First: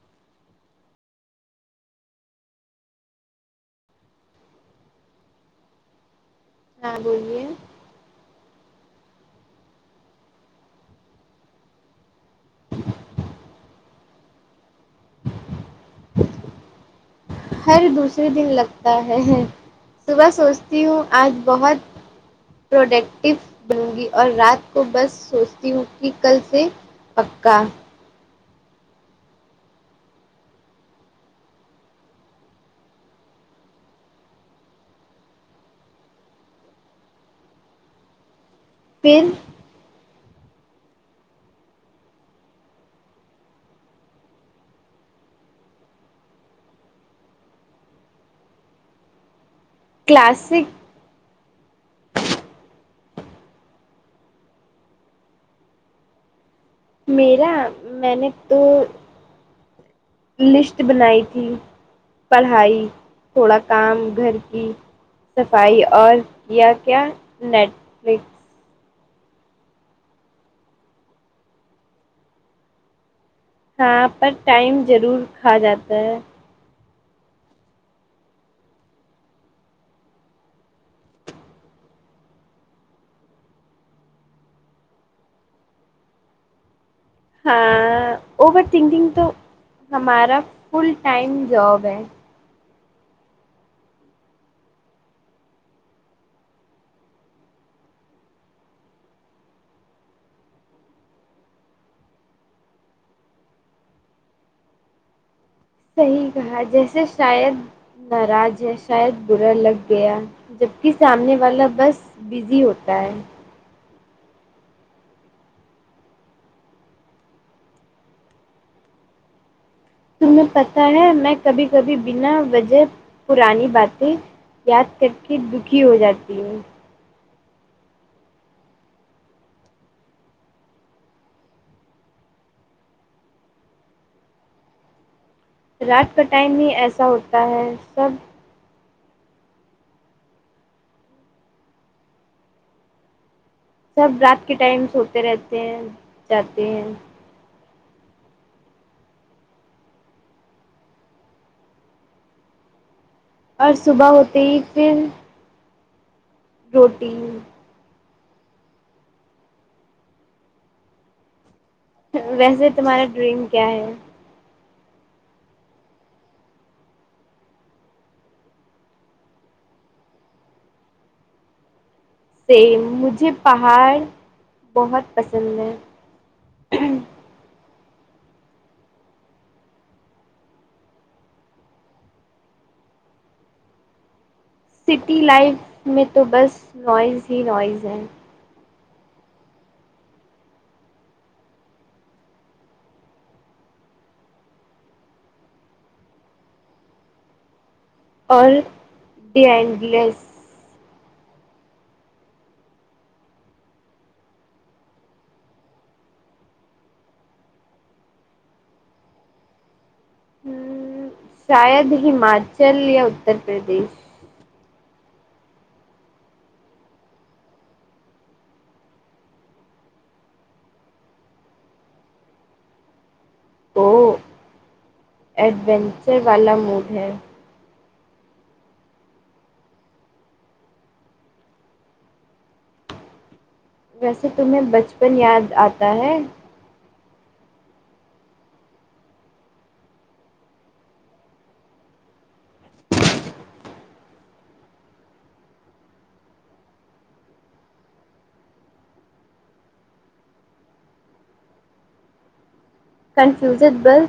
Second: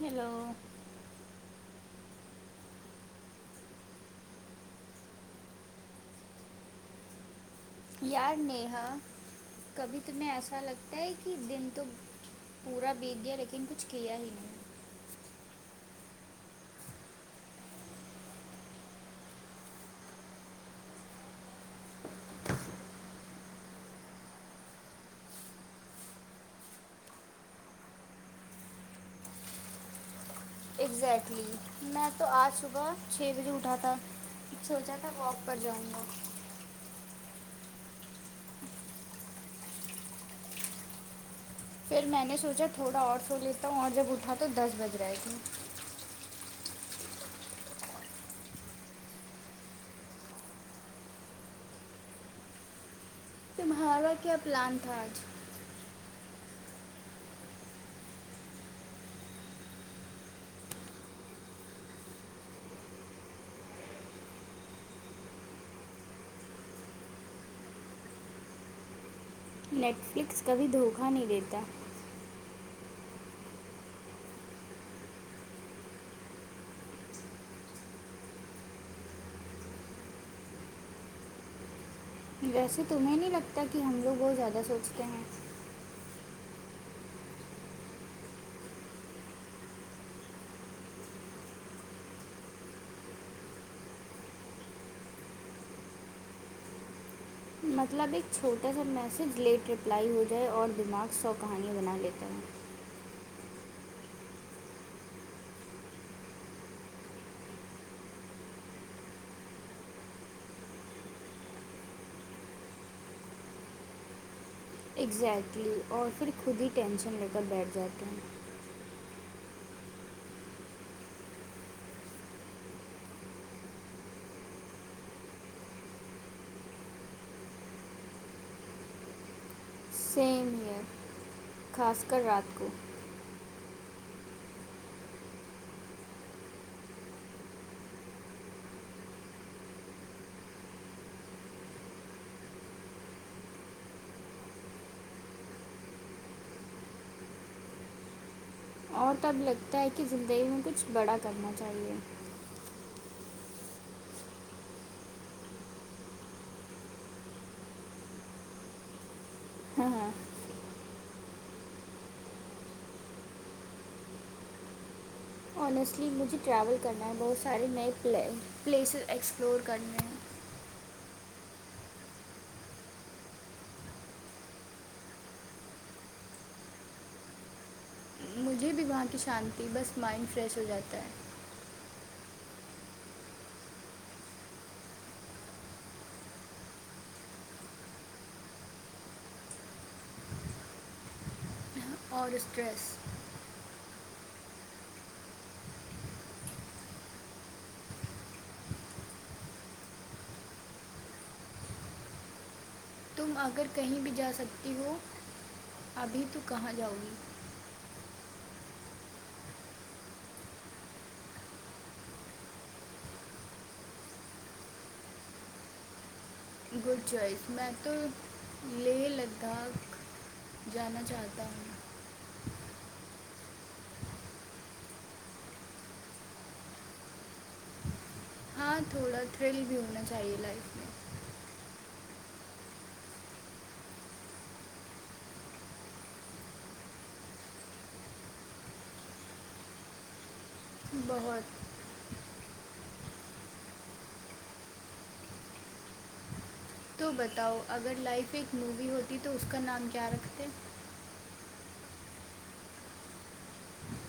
hello ہاں بولیے یار نیہا کبھی تمہیں ایسا لگتا ہے کہ دن تو پورا بیت گیا لیکن کچھ کیا ہی نہیں ہر دوسرے دن لگتا ہے صبح سوچتی ہوں آج بہت پروڈکٹیو بنو گی اور رات کو بس سوچتی ہوں کہ کل سے پکا ایزیکٹلی میں تو آج صبح چھ بجے اٹھا تھا سوچا تھا واک پر جاؤں گا پھر پھر میں نے سوچا تھوڑا اور سو لیتا ہوں اور جب اٹھا تو دس بج رہے تھے کلاسک تمہارا کیا پلان تھا آج میرا میں نے تو لسٹ بنائی تھی پڑھائی تھوڑا کام گھر کی صفائی اور کیا کیا نیٹ فلک نیٹفلکس کبھی دھوکہ نہیں دیتا ہاں پر ٹائم ضرور کھا جاتا ہے ویسے تمہیں نہیں لگتا کہ ہم لوگ بہت زیادہ سوچتے ہیں ہاں اوور تھنکنگ تو ہمارا فل ٹائم جاب ہے مطلب ایک چھوٹا سا میسج لیٹ رپلائی ہو جائے اور دماغ سو کہانییاں بنا لیتا ہے صحیح کہا جیسے شاید ناراض ہے شاید برا لگ گیا جبکہ سامنے والا بس بزی ہوتا ہے ایگزیکلی اور پھر خود ہی ٹینشن لے کر بیٹھ جاتے ہیں تمہیں پتہ ہے میں کبھی کبھی بنا وجہ پرانی باتیں یاد کر کے دکھی ہو جاتی ہے سیم ہیئر خاص کر رات کو رات کا ٹائم ہی ایسا ہوتا ہے سب سب رات کے ٹائمس ہوتے رہتے ہیں جاتے ہیں اور تب لگتا ہے کہ زندگی میں کچھ بڑا کرنا چاہیے اور صبح ہوتے ہی پھر روٹی ہاں ہاں ویسے تمہارا ڈریم کیا ہے انیسٹلی مجھے ٹریول کرنا ہے بہت سارے نئے پلے پلیسز ایکسپلور کرنے ہیں سیم مجھے پہاڑ بہت پسند ہے ہیں مجھے بھی وہاں کی شانتی بس مائنڈ فریش ہو جاتا ہے سٹی لائف میں تو بس نوائز ہی نوائز ہیں اور اسٹریس اور ڈینڈلیس تم اگر کہیں بھی جا سکتی ہو ابھی تو کہاں جاؤ گی ہمم شاید ہماچل یا اتر پردیش گڈ جوائز میں تو لیہ لداخ جانا چاہتا ہوں او ایڈینچر والا موڈ ہے ہاں تھوڑا تھرل بھی ہونا چاہیے لائف میں ویسے تمہیں بچپن یاد آتا ہے بہت تو بتاؤ اگر لائف ایک مووی ہوتی تو اس کا نام کیا رکھتے کنفیوزڈ بل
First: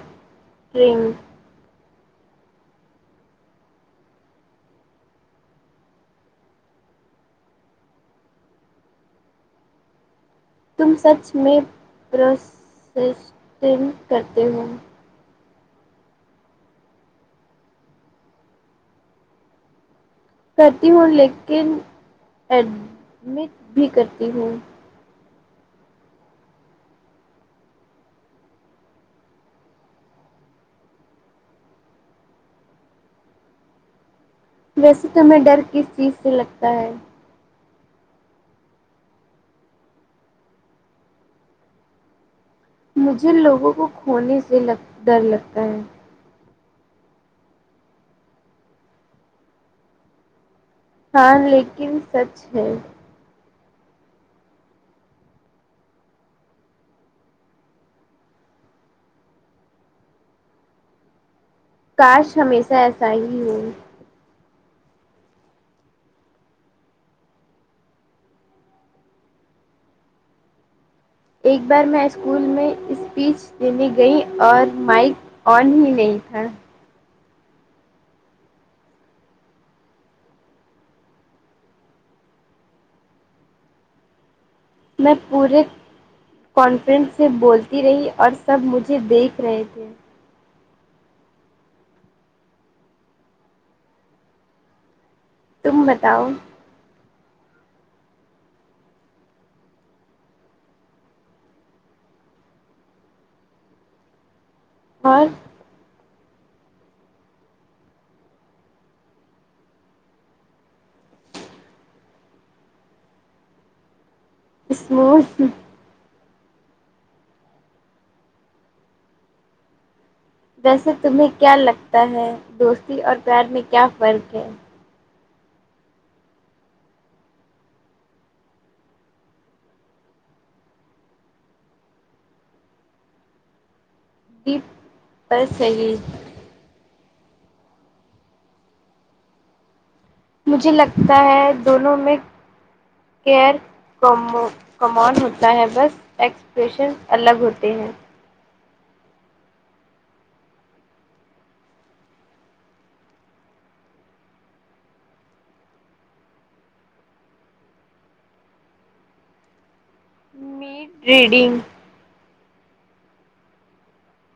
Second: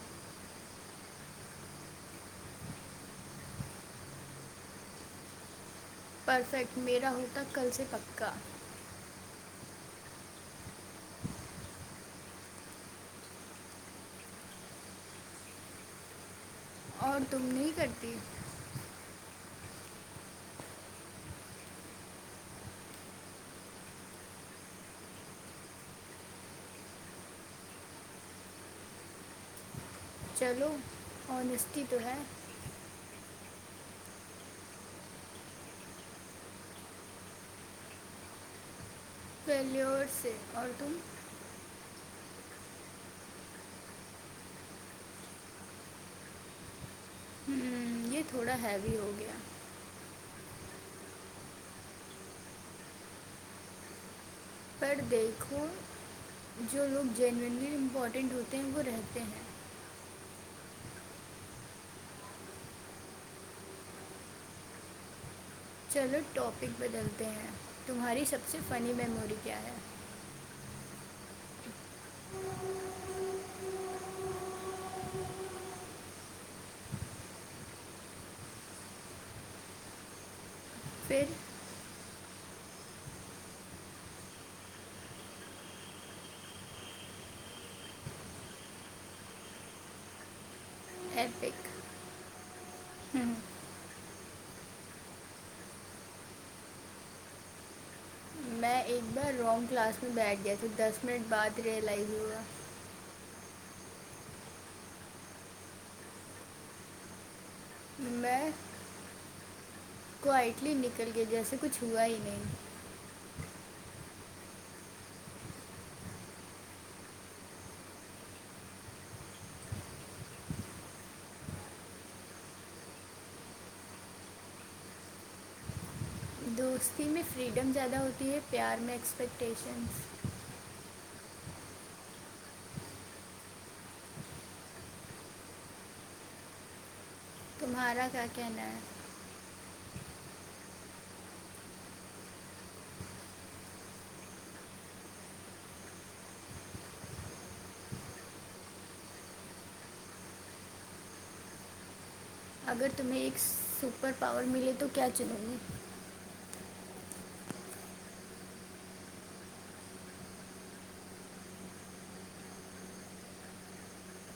ٹریم پرفیکٹ میرا ہوتا کل سے پکا تم سچ میں پروسسنٹن کرتے ہو اور تم نہیں کرتی ہو کرتی ہوں لیکن ایڈمٹ بھی کرتی ہوں چلو انیسٹی تو ہے ویسے تمہیں ڈر کس چیز سے لگتا ہے فیلیور سے اور تم مجھے لوگوں کو کھونے سے لگ ڈر لگتا ہے ہمم، یہ تھوڑا ہیوی ہو گیا ہاں لیکن سچ ہے پر دیکھو جو لوگ جینونلی امپورٹینٹ ہوتے ہیں وہ رہتے ہیں کاش ہمیشہ ایسا ہی ہو چلو ٹاپک بدلتے ہیں تمہاری سب سے فنی میموری کیا ہے ایک بار میں اسکول میں اسپیچ دینے گئی اور مائک آن ہی نہیں تھا پھر میں پورے کنفائڈنس سے بولتی رہی اور سب مجھے دیکھ رہے تھے ایپک تم بتاؤ میں ایک بار رانگ کلاس میں بیٹھ گیا تھا دس منٹ بعد ریئلائز ہوا اور میں کو اٹلی نکل گئی جیسے کچھ ہوا ہی نہیں اسمارٹ ہو ویسے تمہیں کیا لگتا ہے دوستی اور پیار میں کیا فرق ہے دوستی میں فریڈم زیادہ ہوتی ہے پیار میں ایکسپیکٹیشنس جی پر صحیح تمہارا کیا کہنا ہے مجھے لگتا ہے دونوں میں کیئر کم کمانڈ ہوتا ہے بس ایکسپریشن الگ ہوتے ہیں اگر تمہیں ایک سپر پاور ملے تو کیا چنوں گی میٹ ریڈنگ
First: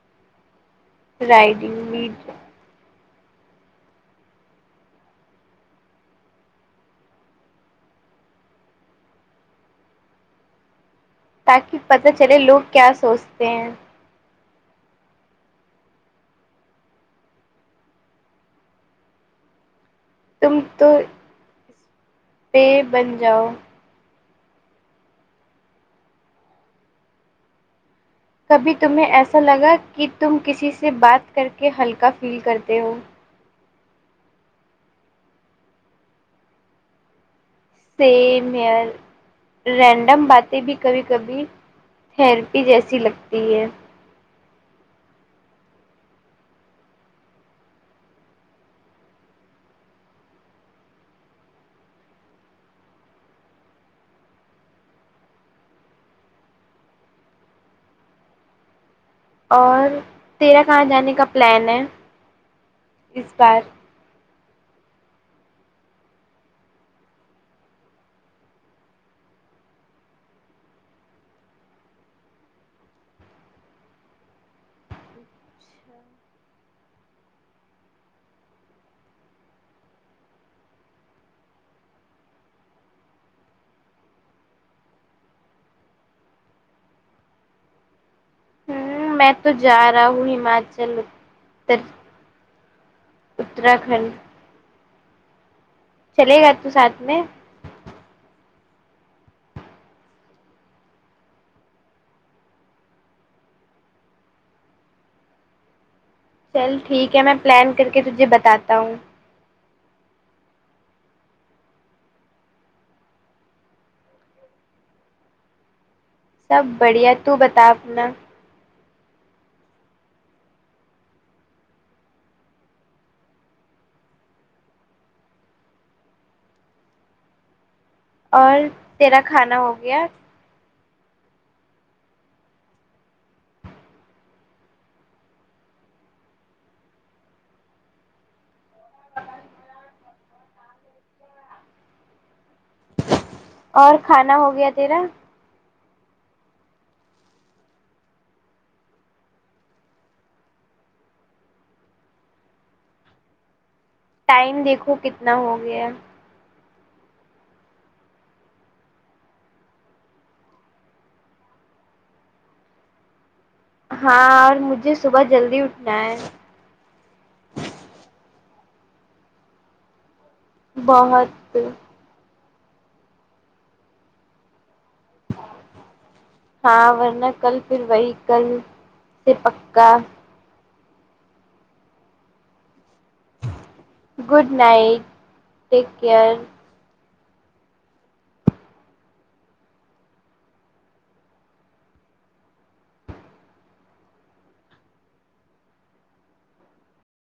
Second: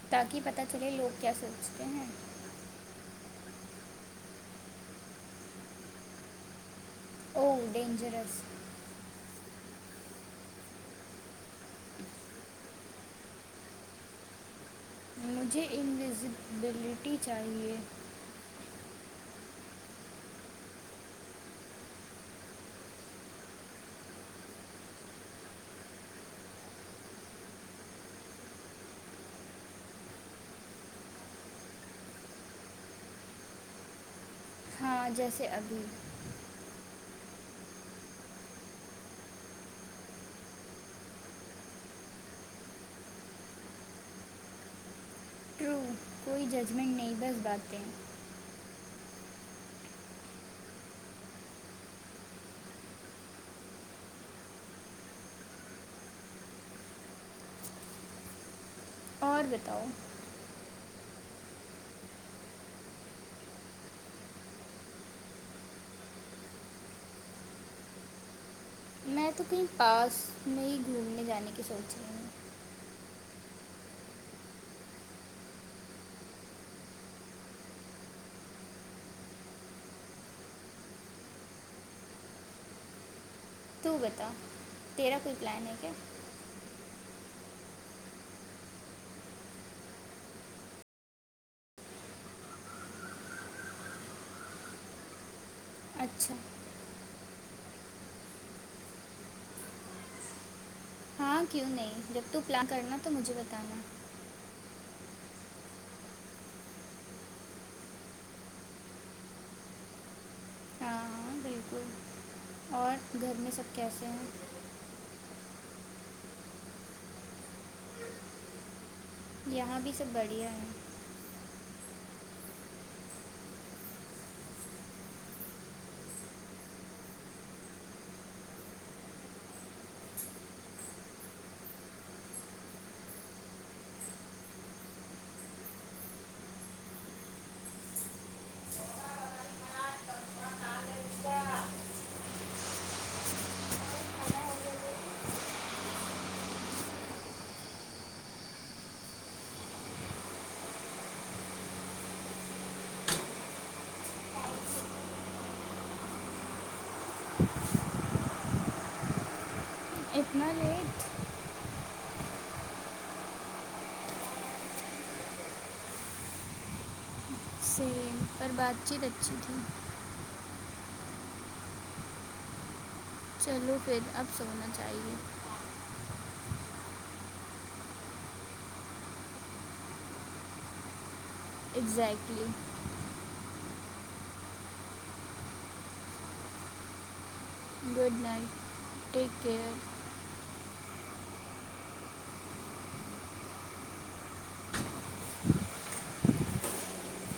تاکہ پتہ چلے لوگ کیا سوچتے رائڈنگ ہیں میڈ او ڈینجرس تاکہ پتہ چلے لوگ کیا سوچتے ہیں مجھے انویزیبلٹی چاہیے تم تو اس پے بن جاؤ کبھی تمہیں ایسا لگا کہ تم کسی سے بات کر کے ہلکا فیل کرتے ہو ہاں جیسے ابھی سیم ہیئر رینڈم باتیں بھی کبھی کبھی تھیرپی جیسی لگتی ہے ٹرو کوئی ججمنٹ نہیں بس باتیں اور تیرا کہاں جانے کا پلان ہے اس بار میں تو کہیں پاس میں ہی گھومنے جانے کی سونچ رہی ہوں تو بتا تیرا کوئی پلان ہے کیا ہوں میں تو جا رہا ہوں ہماچل اتراکھنڈ اچھا چلیگا تو ساتھ میں ہاں کیوں نہیں جب تو پلان کرنا تو مجھے بتانا چل ٹھیک ہے میں پلان کر کے تجھے بتاتا ہوں ہاں ہاں بالکل اور گھر میں سب کیسے ہیں سب بڑھیا تو بتا اپنا یہاں بھی سب بڑھیا ہے اور تیرا کھانا ہو گیا اور کھانا ہو گیا تیرا ٹائم دیکھو کتنا ہو گیا اتنا لیٹ ہاں اور مجھے صبح جلدی اٹھنا ہے سیم پر بات چیت اچھی تھی بہت چلو پھر اب سونا چاہیے ہاں ورنہ کل پھر وہی کل سے پکا exactly good night take care good night take care